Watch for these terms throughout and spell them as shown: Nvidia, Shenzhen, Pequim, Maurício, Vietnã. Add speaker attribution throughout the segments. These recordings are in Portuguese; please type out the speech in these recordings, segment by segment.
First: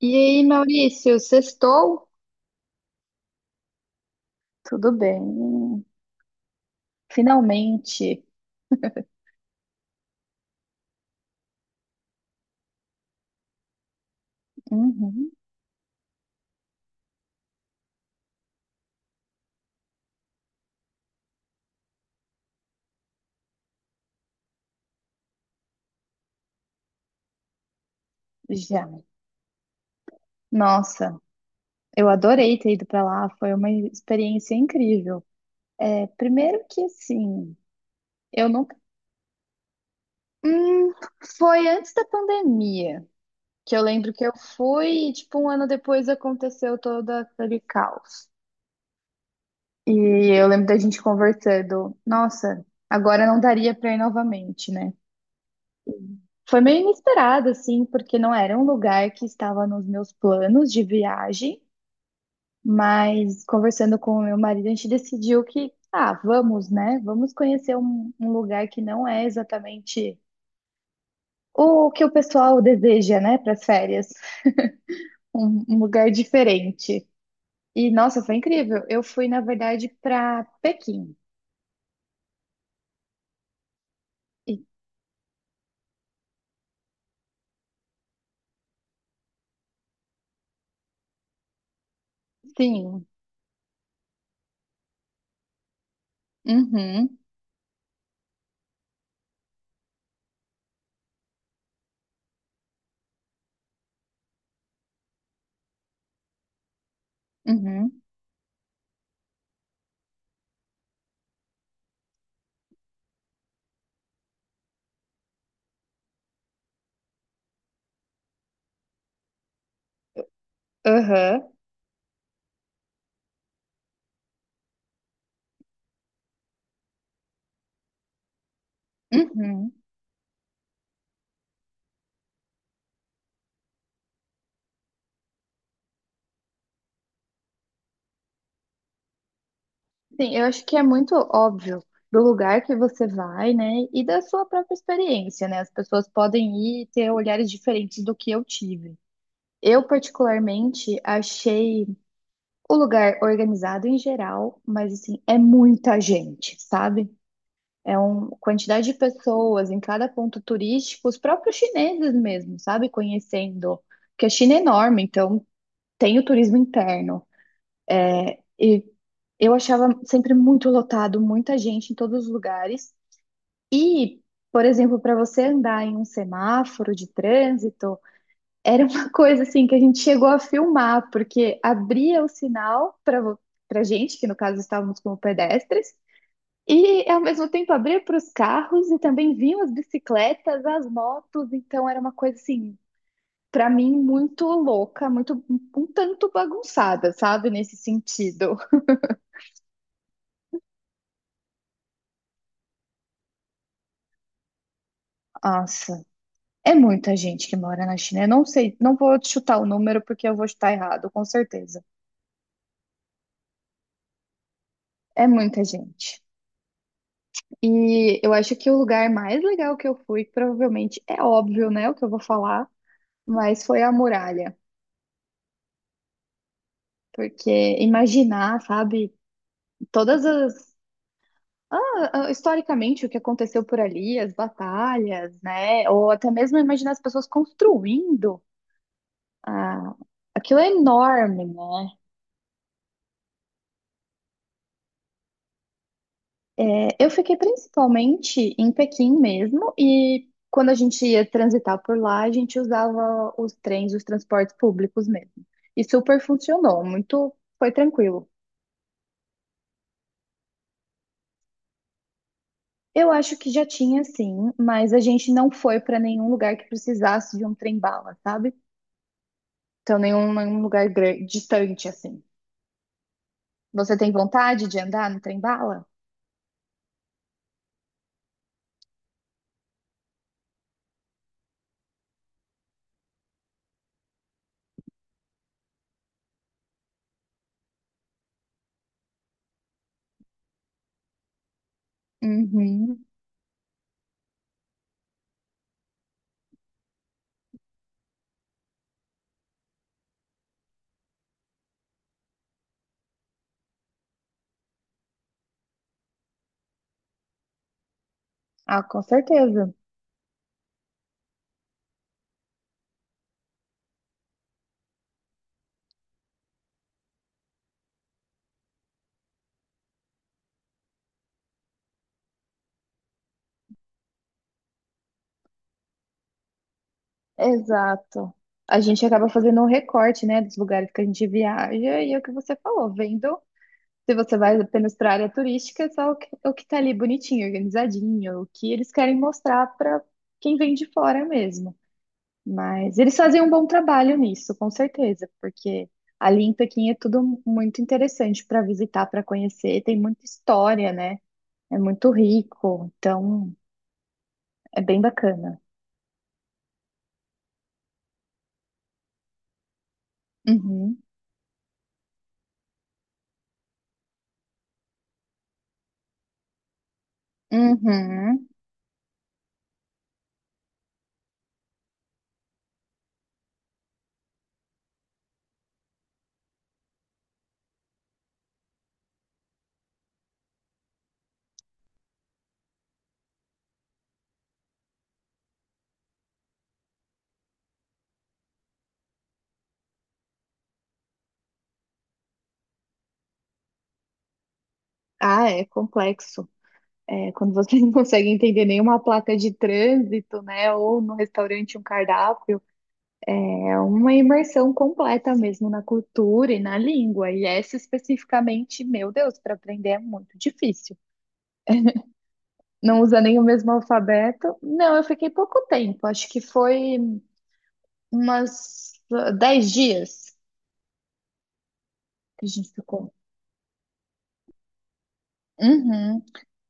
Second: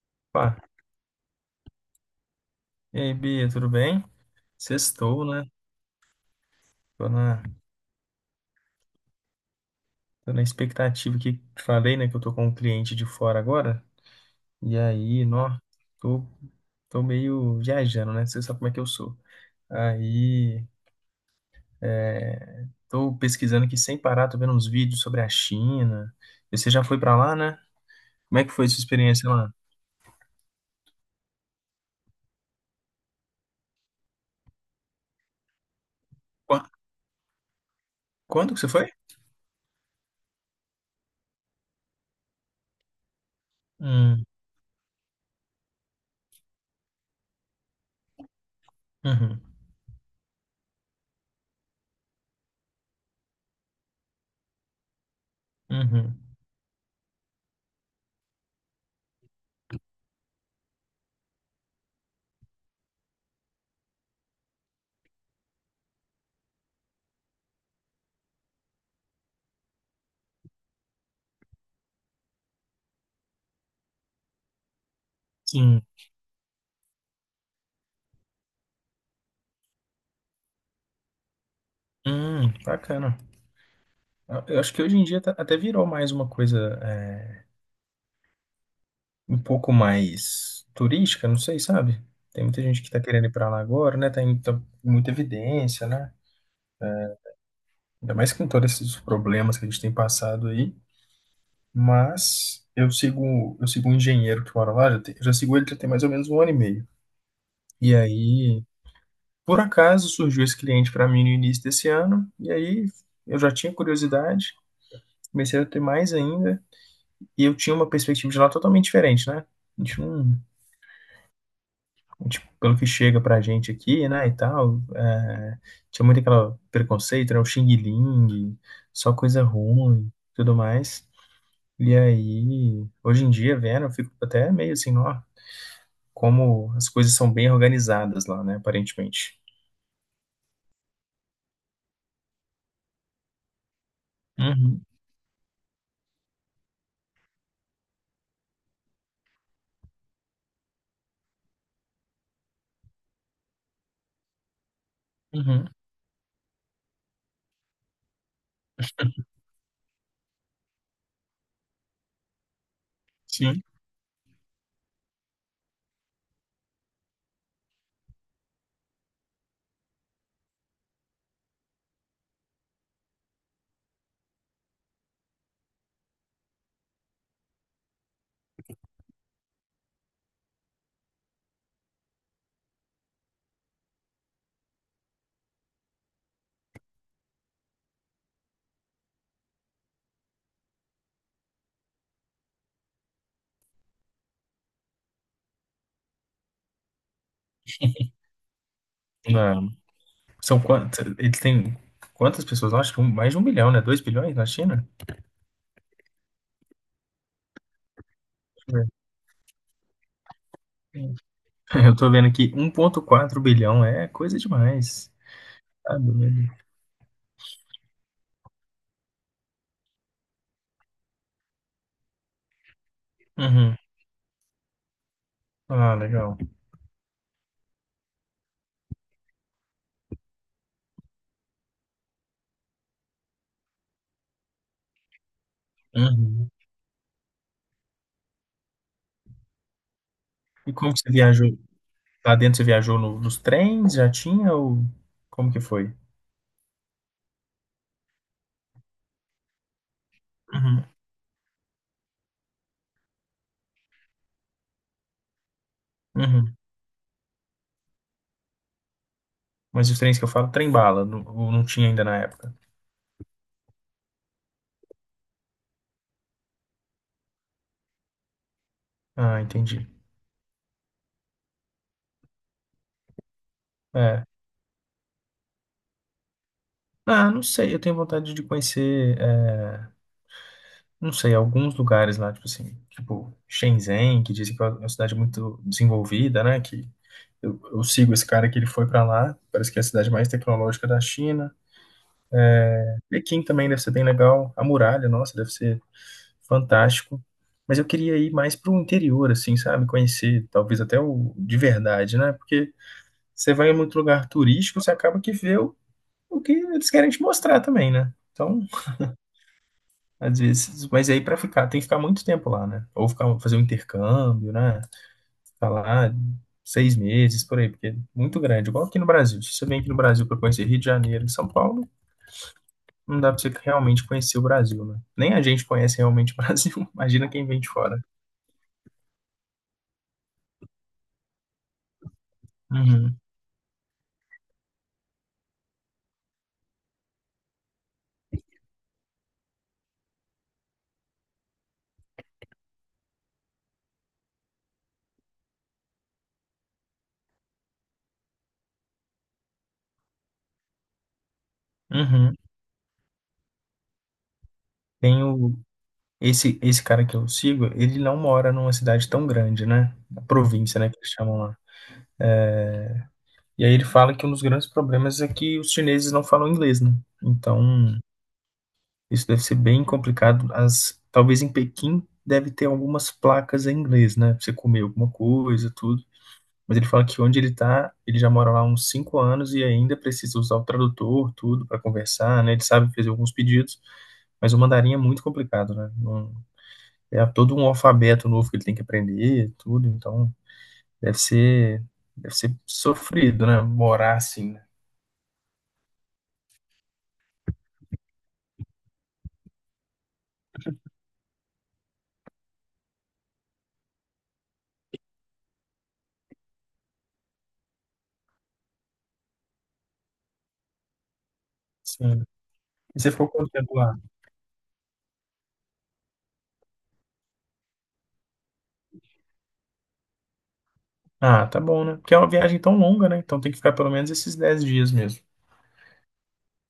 Speaker 1: E aí,
Speaker 2: Opa,
Speaker 1: Maurício, sextou?
Speaker 2: e aí, Bia, tudo bem?
Speaker 1: Tudo
Speaker 2: Sextou, né?
Speaker 1: bem,
Speaker 2: Tô na,
Speaker 1: finalmente.
Speaker 2: tô na expectativa que falei, né, que eu tô com um cliente de fora agora. E aí,
Speaker 1: Uhum,
Speaker 2: nó, tô, tô meio viajando, né? Você sabe como é que eu sou. Aí, é, tô pesquisando aqui sem parar, tô vendo uns vídeos sobre a China. E você já foi pra lá, né? Como é que foi sua
Speaker 1: já.
Speaker 2: experiência lá?
Speaker 1: Nossa, eu adorei ter ido pra lá, foi uma experiência incrível. É, primeiro
Speaker 2: Qua-
Speaker 1: que assim, eu
Speaker 2: Quando que você
Speaker 1: nunca.
Speaker 2: foi?
Speaker 1: Hum, foi antes da pandemia, que eu lembro que
Speaker 2: Hum,
Speaker 1: eu fui e, tipo, um ano depois aconteceu todo aquele caos.
Speaker 2: uhum,
Speaker 1: E eu lembro da gente conversando, nossa, agora não daria pra ir novamente, né?
Speaker 2: uhum.
Speaker 1: Foi meio inesperado, assim, porque não era um lugar que estava nos meus planos de viagem, mas conversando com o meu marido, a gente decidiu que, ah, vamos, né? Vamos conhecer um lugar que não é exatamente o que o pessoal deseja, né, para as férias, um
Speaker 2: Sim.
Speaker 1: lugar diferente. E, nossa, foi incrível. Eu fui, na verdade, para Pequim.
Speaker 2: Bacana. Eu
Speaker 1: E,
Speaker 2: eu acho que hoje em dia até virou mais uma coisa. É, um pouco mais turística, não sei, sabe? Tem muita gente que tá
Speaker 1: sim,
Speaker 2: querendo ir pra lá agora, né? Tem muita evidência, né?
Speaker 1: uhum,
Speaker 2: Ainda mais com todos esses problemas que a gente tem passado aí. Mas eu sigo um engenheiro que mora lá, já, já sigo ele já tem mais ou menos 1 ano e meio. E
Speaker 1: uhum,
Speaker 2: aí, por acaso, surgiu esse cliente para mim no início desse ano, e aí eu já tinha curiosidade, comecei a ter mais ainda, e eu tinha uma perspectiva de lá totalmente diferente, né? A gente não,
Speaker 1: aham,
Speaker 2: tipo, pelo que chega pra gente aqui, né, e tal, é, tinha muito aquele preconceito, né, o Xing Ling, só coisa
Speaker 1: uhum.
Speaker 2: ruim, tudo mais. E aí, hoje em dia, vendo, eu fico até meio assim, ó, como as coisas são bem organizadas lá, né, aparentemente.
Speaker 1: Sim, eu acho que é muito óbvio do lugar que você vai, né? E da sua própria
Speaker 2: Uhum,
Speaker 1: experiência, né? As pessoas podem ir e ter olhares diferentes do que eu tive. Eu, particularmente, achei o lugar organizado em geral, mas assim, é
Speaker 2: uhum,
Speaker 1: muita gente, sabe? É uma quantidade de pessoas em cada ponto turístico, os próprios chineses mesmo, sabe?
Speaker 2: sim.
Speaker 1: Conhecendo, porque a China é enorme, então tem o turismo interno. E eu achava sempre muito lotado, muita gente em todos os lugares. E, por exemplo, para você andar em um semáforo de trânsito, era uma coisa assim que a gente chegou a filmar, porque abria o sinal para gente, que no caso estávamos como pedestres, e ao mesmo tempo abria para os carros e também vinham as bicicletas, as motos. Então era uma coisa assim, para mim, muito louca, muito um tanto bagunçada, sabe, nesse sentido.
Speaker 2: Na- São quantas, eles têm quantas pessoas lá? Acho que mais de 1 bilhão, né, 2 bilhões na China?
Speaker 1: Nossa. É muita gente que mora na China. Eu não sei,
Speaker 2: Deixa
Speaker 1: não vou chutar o número porque eu vou chutar
Speaker 2: eu
Speaker 1: errado,
Speaker 2: ver.
Speaker 1: com certeza.
Speaker 2: Eu tô vendo aqui, 1.4 bilhão, é coisa demais.
Speaker 1: É muita
Speaker 2: Tá
Speaker 1: gente.
Speaker 2: doido.
Speaker 1: E eu acho que o lugar mais legal que eu fui, provavelmente é óbvio, né, o que eu vou falar, mas
Speaker 2: Uhum.
Speaker 1: foi a muralha.
Speaker 2: Ah, legal.
Speaker 1: Porque imaginar, sabe, todas as. Historicamente, o que aconteceu por ali, as batalhas, né? Ou até
Speaker 2: Uhum.
Speaker 1: mesmo imaginar as pessoas construindo. ah, aquilo é
Speaker 2: E como que você
Speaker 1: enorme,
Speaker 2: viajou?
Speaker 1: né?
Speaker 2: Lá dentro você viajou nos trens? Já tinha ou como que foi?
Speaker 1: É, eu fiquei principalmente em Pequim mesmo, e quando a
Speaker 2: Uhum.
Speaker 1: gente ia transitar por lá, a gente usava os trens, os transportes públicos mesmo. E super
Speaker 2: Uhum.
Speaker 1: funcionou, muito, foi tranquilo.
Speaker 2: Mas os trens que eu falo, trem bala, não, ou não tinha ainda na época.
Speaker 1: Eu acho que já tinha sim, mas a gente não foi para nenhum lugar que precisasse de um trem-bala, sabe?
Speaker 2: Ah, entendi.
Speaker 1: Então, nenhum lugar gran- distante assim. Você tem
Speaker 2: É.
Speaker 1: vontade de andar no trem-bala?
Speaker 2: Ah, não sei, eu tenho vontade de conhecer, é, não sei, alguns lugares lá, tipo assim, tipo Shenzhen, que dizem que é uma cidade muito desenvolvida, né? Que eu sigo esse cara que ele foi pra lá, parece que é a cidade mais tecnológica da China.
Speaker 1: Uhum.
Speaker 2: Pequim também deve ser bem legal. A muralha, nossa, deve ser fantástico. Mas eu queria ir mais para o interior, assim, sabe? Conhecer, talvez até o de verdade, né? Porque você vai em muito lugar turístico, você acaba que vê o que eles querem te mostrar também, né? Então,
Speaker 1: Ah, com certeza.
Speaker 2: às vezes, mas aí para ficar, tem que ficar muito tempo lá, né? Ou ficar, fazer um intercâmbio, né? Ficar lá 6 meses, por aí, porque é muito grande. Igual aqui no Brasil. Se você vem aqui no Brasil para conhecer Rio de Janeiro e São Paulo, não dá pra você realmente conhecer o Brasil, né? Nem a gente conhece realmente o Brasil. Imagina quem vem de fora.
Speaker 1: Exato. A gente acaba fazendo um recorte, né, dos lugares que a gente viaja e é o que você falou,
Speaker 2: Uhum.
Speaker 1: vendo se você vai apenas para a área turística, é só o que tá ali bonitinho, organizadinho, o que eles querem mostrar para quem vem de fora mesmo. Mas eles fazem um bom trabalho nisso, com certeza, porque ali em Pequim é tudo muito interessante para visitar, para conhecer, tem muita história, né? É muito
Speaker 2: Uhum.
Speaker 1: rico, então é bem
Speaker 2: Tem o...
Speaker 1: bacana.
Speaker 2: Esse cara que eu sigo, ele não mora numa cidade tão grande, né? Na província, né,
Speaker 1: Uhum.
Speaker 2: que eles chamam lá. E aí ele fala que um dos grandes problemas é que os chineses não falam inglês, né? Então,
Speaker 1: Uhum.
Speaker 2: isso deve ser bem complicado. As, talvez em Pequim deve ter algumas placas em inglês, né? Pra você comer alguma coisa, tudo. Mas ele fala que onde ele tá, ele já mora lá há uns 5 anos e ainda precisa usar o tradutor, tudo, para conversar, né? Ele sabe fazer alguns pedidos, mas o mandarim é muito complicado, né? É todo um alfabeto novo que ele tem que aprender, tudo, então deve ser, deve ser sofrido, né? Morar assim, né?
Speaker 1: Ah, é complexo. É, quando você não consegue entender nenhuma placa de trânsito, né? Ou no restaurante um cardápio, é uma imersão completa mesmo na cultura e na língua. E essa especificamente, meu Deus, para aprender é muito difícil.
Speaker 2: Sim.
Speaker 1: Não
Speaker 2: E você
Speaker 1: usa
Speaker 2: ficou
Speaker 1: nem o
Speaker 2: quanto
Speaker 1: mesmo
Speaker 2: tempo lá?
Speaker 1: alfabeto. Não, eu fiquei pouco tempo, acho que foi umas 10 dias
Speaker 2: Ah, tá bom, né? Porque é uma
Speaker 1: que a
Speaker 2: viagem
Speaker 1: gente
Speaker 2: tão longa,
Speaker 1: ficou.
Speaker 2: né? Então tem que ficar pelo menos esses 10 dias mesmo.
Speaker 1: Uhum.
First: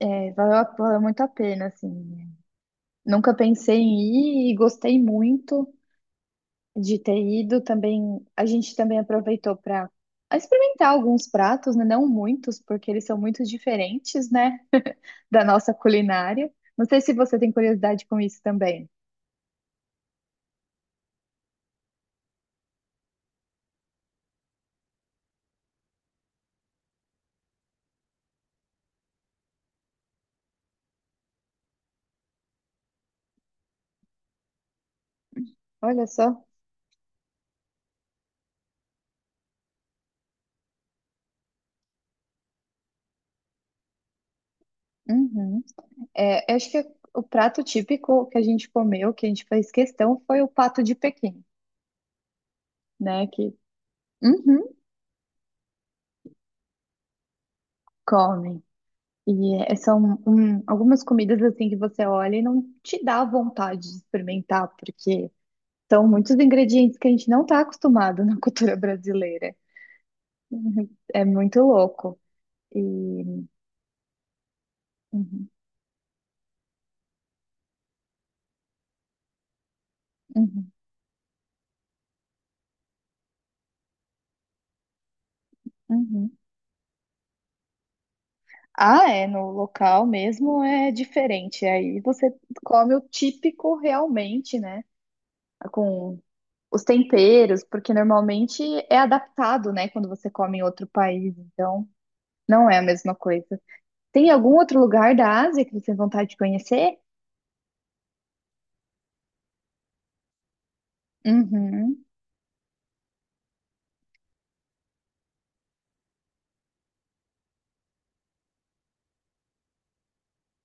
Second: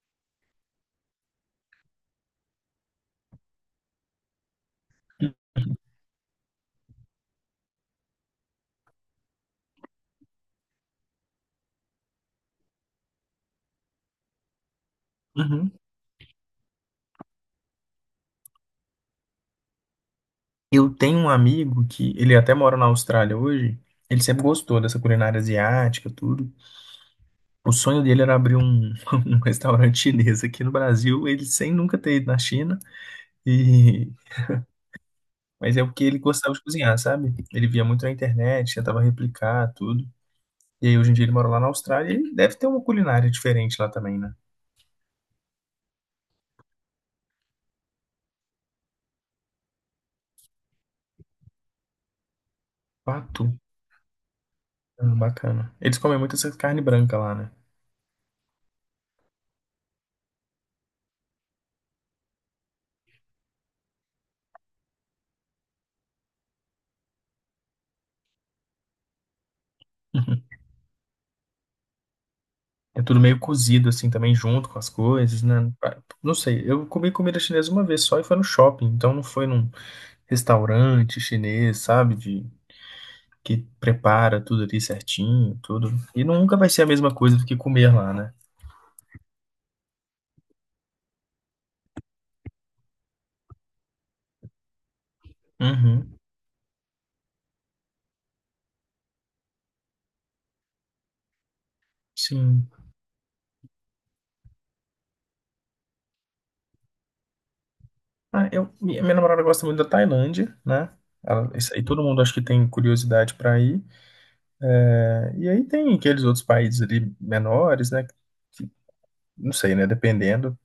Speaker 1: É, valeu muito a pena, assim. Nunca pensei em ir e gostei muito. De ter ido também, a gente também aproveitou para experimentar alguns pratos, né? Não muitos, porque eles são muito diferentes, né, da
Speaker 2: Uhum.
Speaker 1: nossa culinária. Não sei se você tem curiosidade com isso também.
Speaker 2: Eu tenho um amigo que ele até mora na Austrália hoje. Ele sempre gostou dessa culinária asiática, tudo. O sonho dele era abrir um restaurante chinês aqui no Brasil, ele sem nunca ter ido na China, e mas é porque
Speaker 1: Olha
Speaker 2: ele
Speaker 1: só.
Speaker 2: gostava de cozinhar, sabe? Ele via muito na internet, tentava replicar tudo. E aí hoje em dia ele mora lá na Austrália e deve ter uma culinária diferente lá também, né?
Speaker 1: Uhum. É, eu acho que o prato típico que a gente comeu, que a gente fez questão, foi o pato de Pequim, né?
Speaker 2: Pato?
Speaker 1: Que Uhum,
Speaker 2: Ah, bacana. Eles comem muito essa carne branca lá, né?
Speaker 1: comem. E é, são um, algumas comidas assim que você olha e não te dá vontade de experimentar, porque são muitos ingredientes que a gente não está acostumado na cultura brasileira. Uhum. É muito louco.
Speaker 2: É tudo meio
Speaker 1: E...
Speaker 2: cozido assim também junto com as coisas,
Speaker 1: uhum,
Speaker 2: né? Não sei, eu comi comida chinesa uma vez só e foi no shopping, então não foi num
Speaker 1: uhum,
Speaker 2: restaurante chinês, sabe? De que prepara tudo ali certinho, tudo. E
Speaker 1: uhum.
Speaker 2: nunca vai ser a mesma coisa do que comer lá, né?
Speaker 1: Ah, é, no local mesmo é diferente. Aí você come o típico realmente, né?
Speaker 2: Uhum,
Speaker 1: Com os temperos, porque normalmente é adaptado, né? Quando você come em outro país. Então,
Speaker 2: sim.
Speaker 1: não é a mesma coisa. Tem algum outro lugar da Ásia que você tem vontade de conhecer?
Speaker 2: Ah, eu, minha namorada gosta muito da Tailândia, né? Ela, isso aí todo
Speaker 1: Uhum,
Speaker 2: mundo acho que tem curiosidade para ir. É, e aí tem aqueles outros países ali menores, né? que- não sei, né? Dependendo.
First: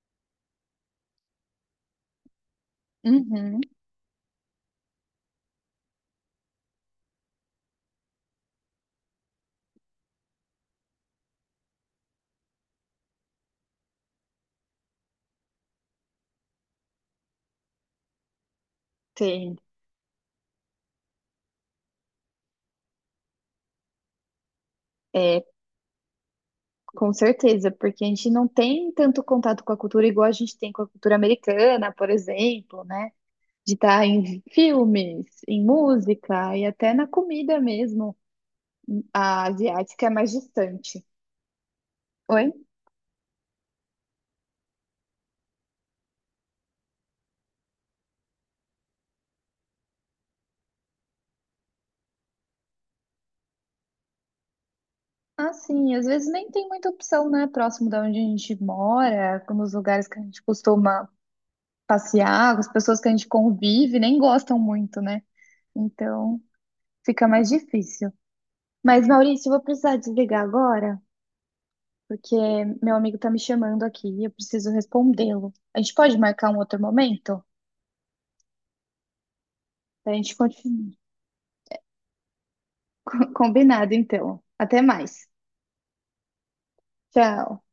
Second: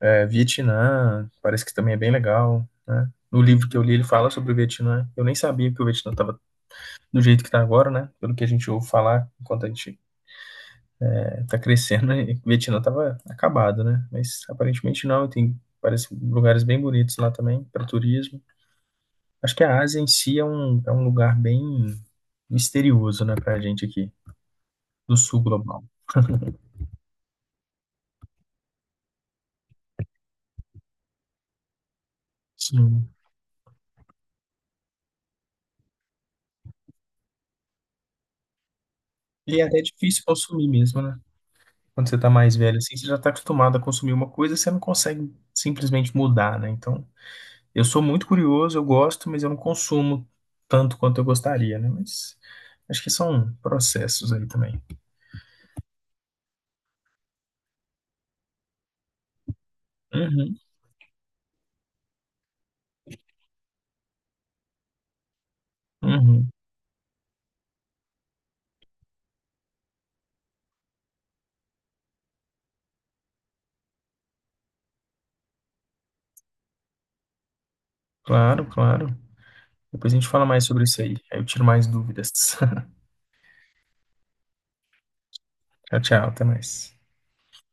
Speaker 2: É, Vietnã, parece que também é bem legal, né? No
Speaker 1: uhum,
Speaker 2: livro que eu li, ele fala sobre o Vietnã. Eu nem sabia que o Vietnã estava do jeito que está agora, né? Pelo que a gente ouve falar enquanto a gente tá crescendo, né? E Vietnã tava acabado, né? Mas aparentemente não, e tem parece lugares bem bonitos lá também para turismo. Acho
Speaker 1: tem.
Speaker 2: que a Ásia em si é é um lugar bem misterioso, né, pra gente aqui, do sul
Speaker 1: É,
Speaker 2: global.
Speaker 1: com certeza, porque a gente não tem tanto contato com a cultura igual a gente tem com a cultura americana, por exemplo,
Speaker 2: Sim.
Speaker 1: né? De estar em filmes, em música e até na comida mesmo. A
Speaker 2: E é até
Speaker 1: asiática é
Speaker 2: difícil
Speaker 1: mais
Speaker 2: consumir mesmo,
Speaker 1: distante.
Speaker 2: né? Quando você tá
Speaker 1: Oi?
Speaker 2: mais velho assim, você já tá acostumado a consumir uma coisa, você não consegue simplesmente mudar, né? Então, eu sou muito curioso, eu gosto, mas eu não consumo tanto quanto eu gostaria, né? Mas acho que são processos aí também.
Speaker 1: Ah, sim, às vezes nem tem muita opção, né? Próximo da onde a gente mora, como os lugares que a gente
Speaker 2: Uhum,
Speaker 1: costuma passear, as pessoas que a gente convive nem gostam muito, né? Então
Speaker 2: uhum.
Speaker 1: fica mais difícil. Mas, Maurício, eu vou precisar desligar agora. Porque meu amigo tá me chamando aqui e eu preciso respondê-lo. A gente pode marcar um outro momento?
Speaker 2: Claro, claro. Depois
Speaker 1: A
Speaker 2: a gente
Speaker 1: gente
Speaker 2: fala mais sobre
Speaker 1: continua
Speaker 2: isso aí. Aí eu tiro mais dúvidas.
Speaker 1: combinado, então. Até mais.
Speaker 2: Tchau, tchau. Até mais.
Speaker 1: Tchau.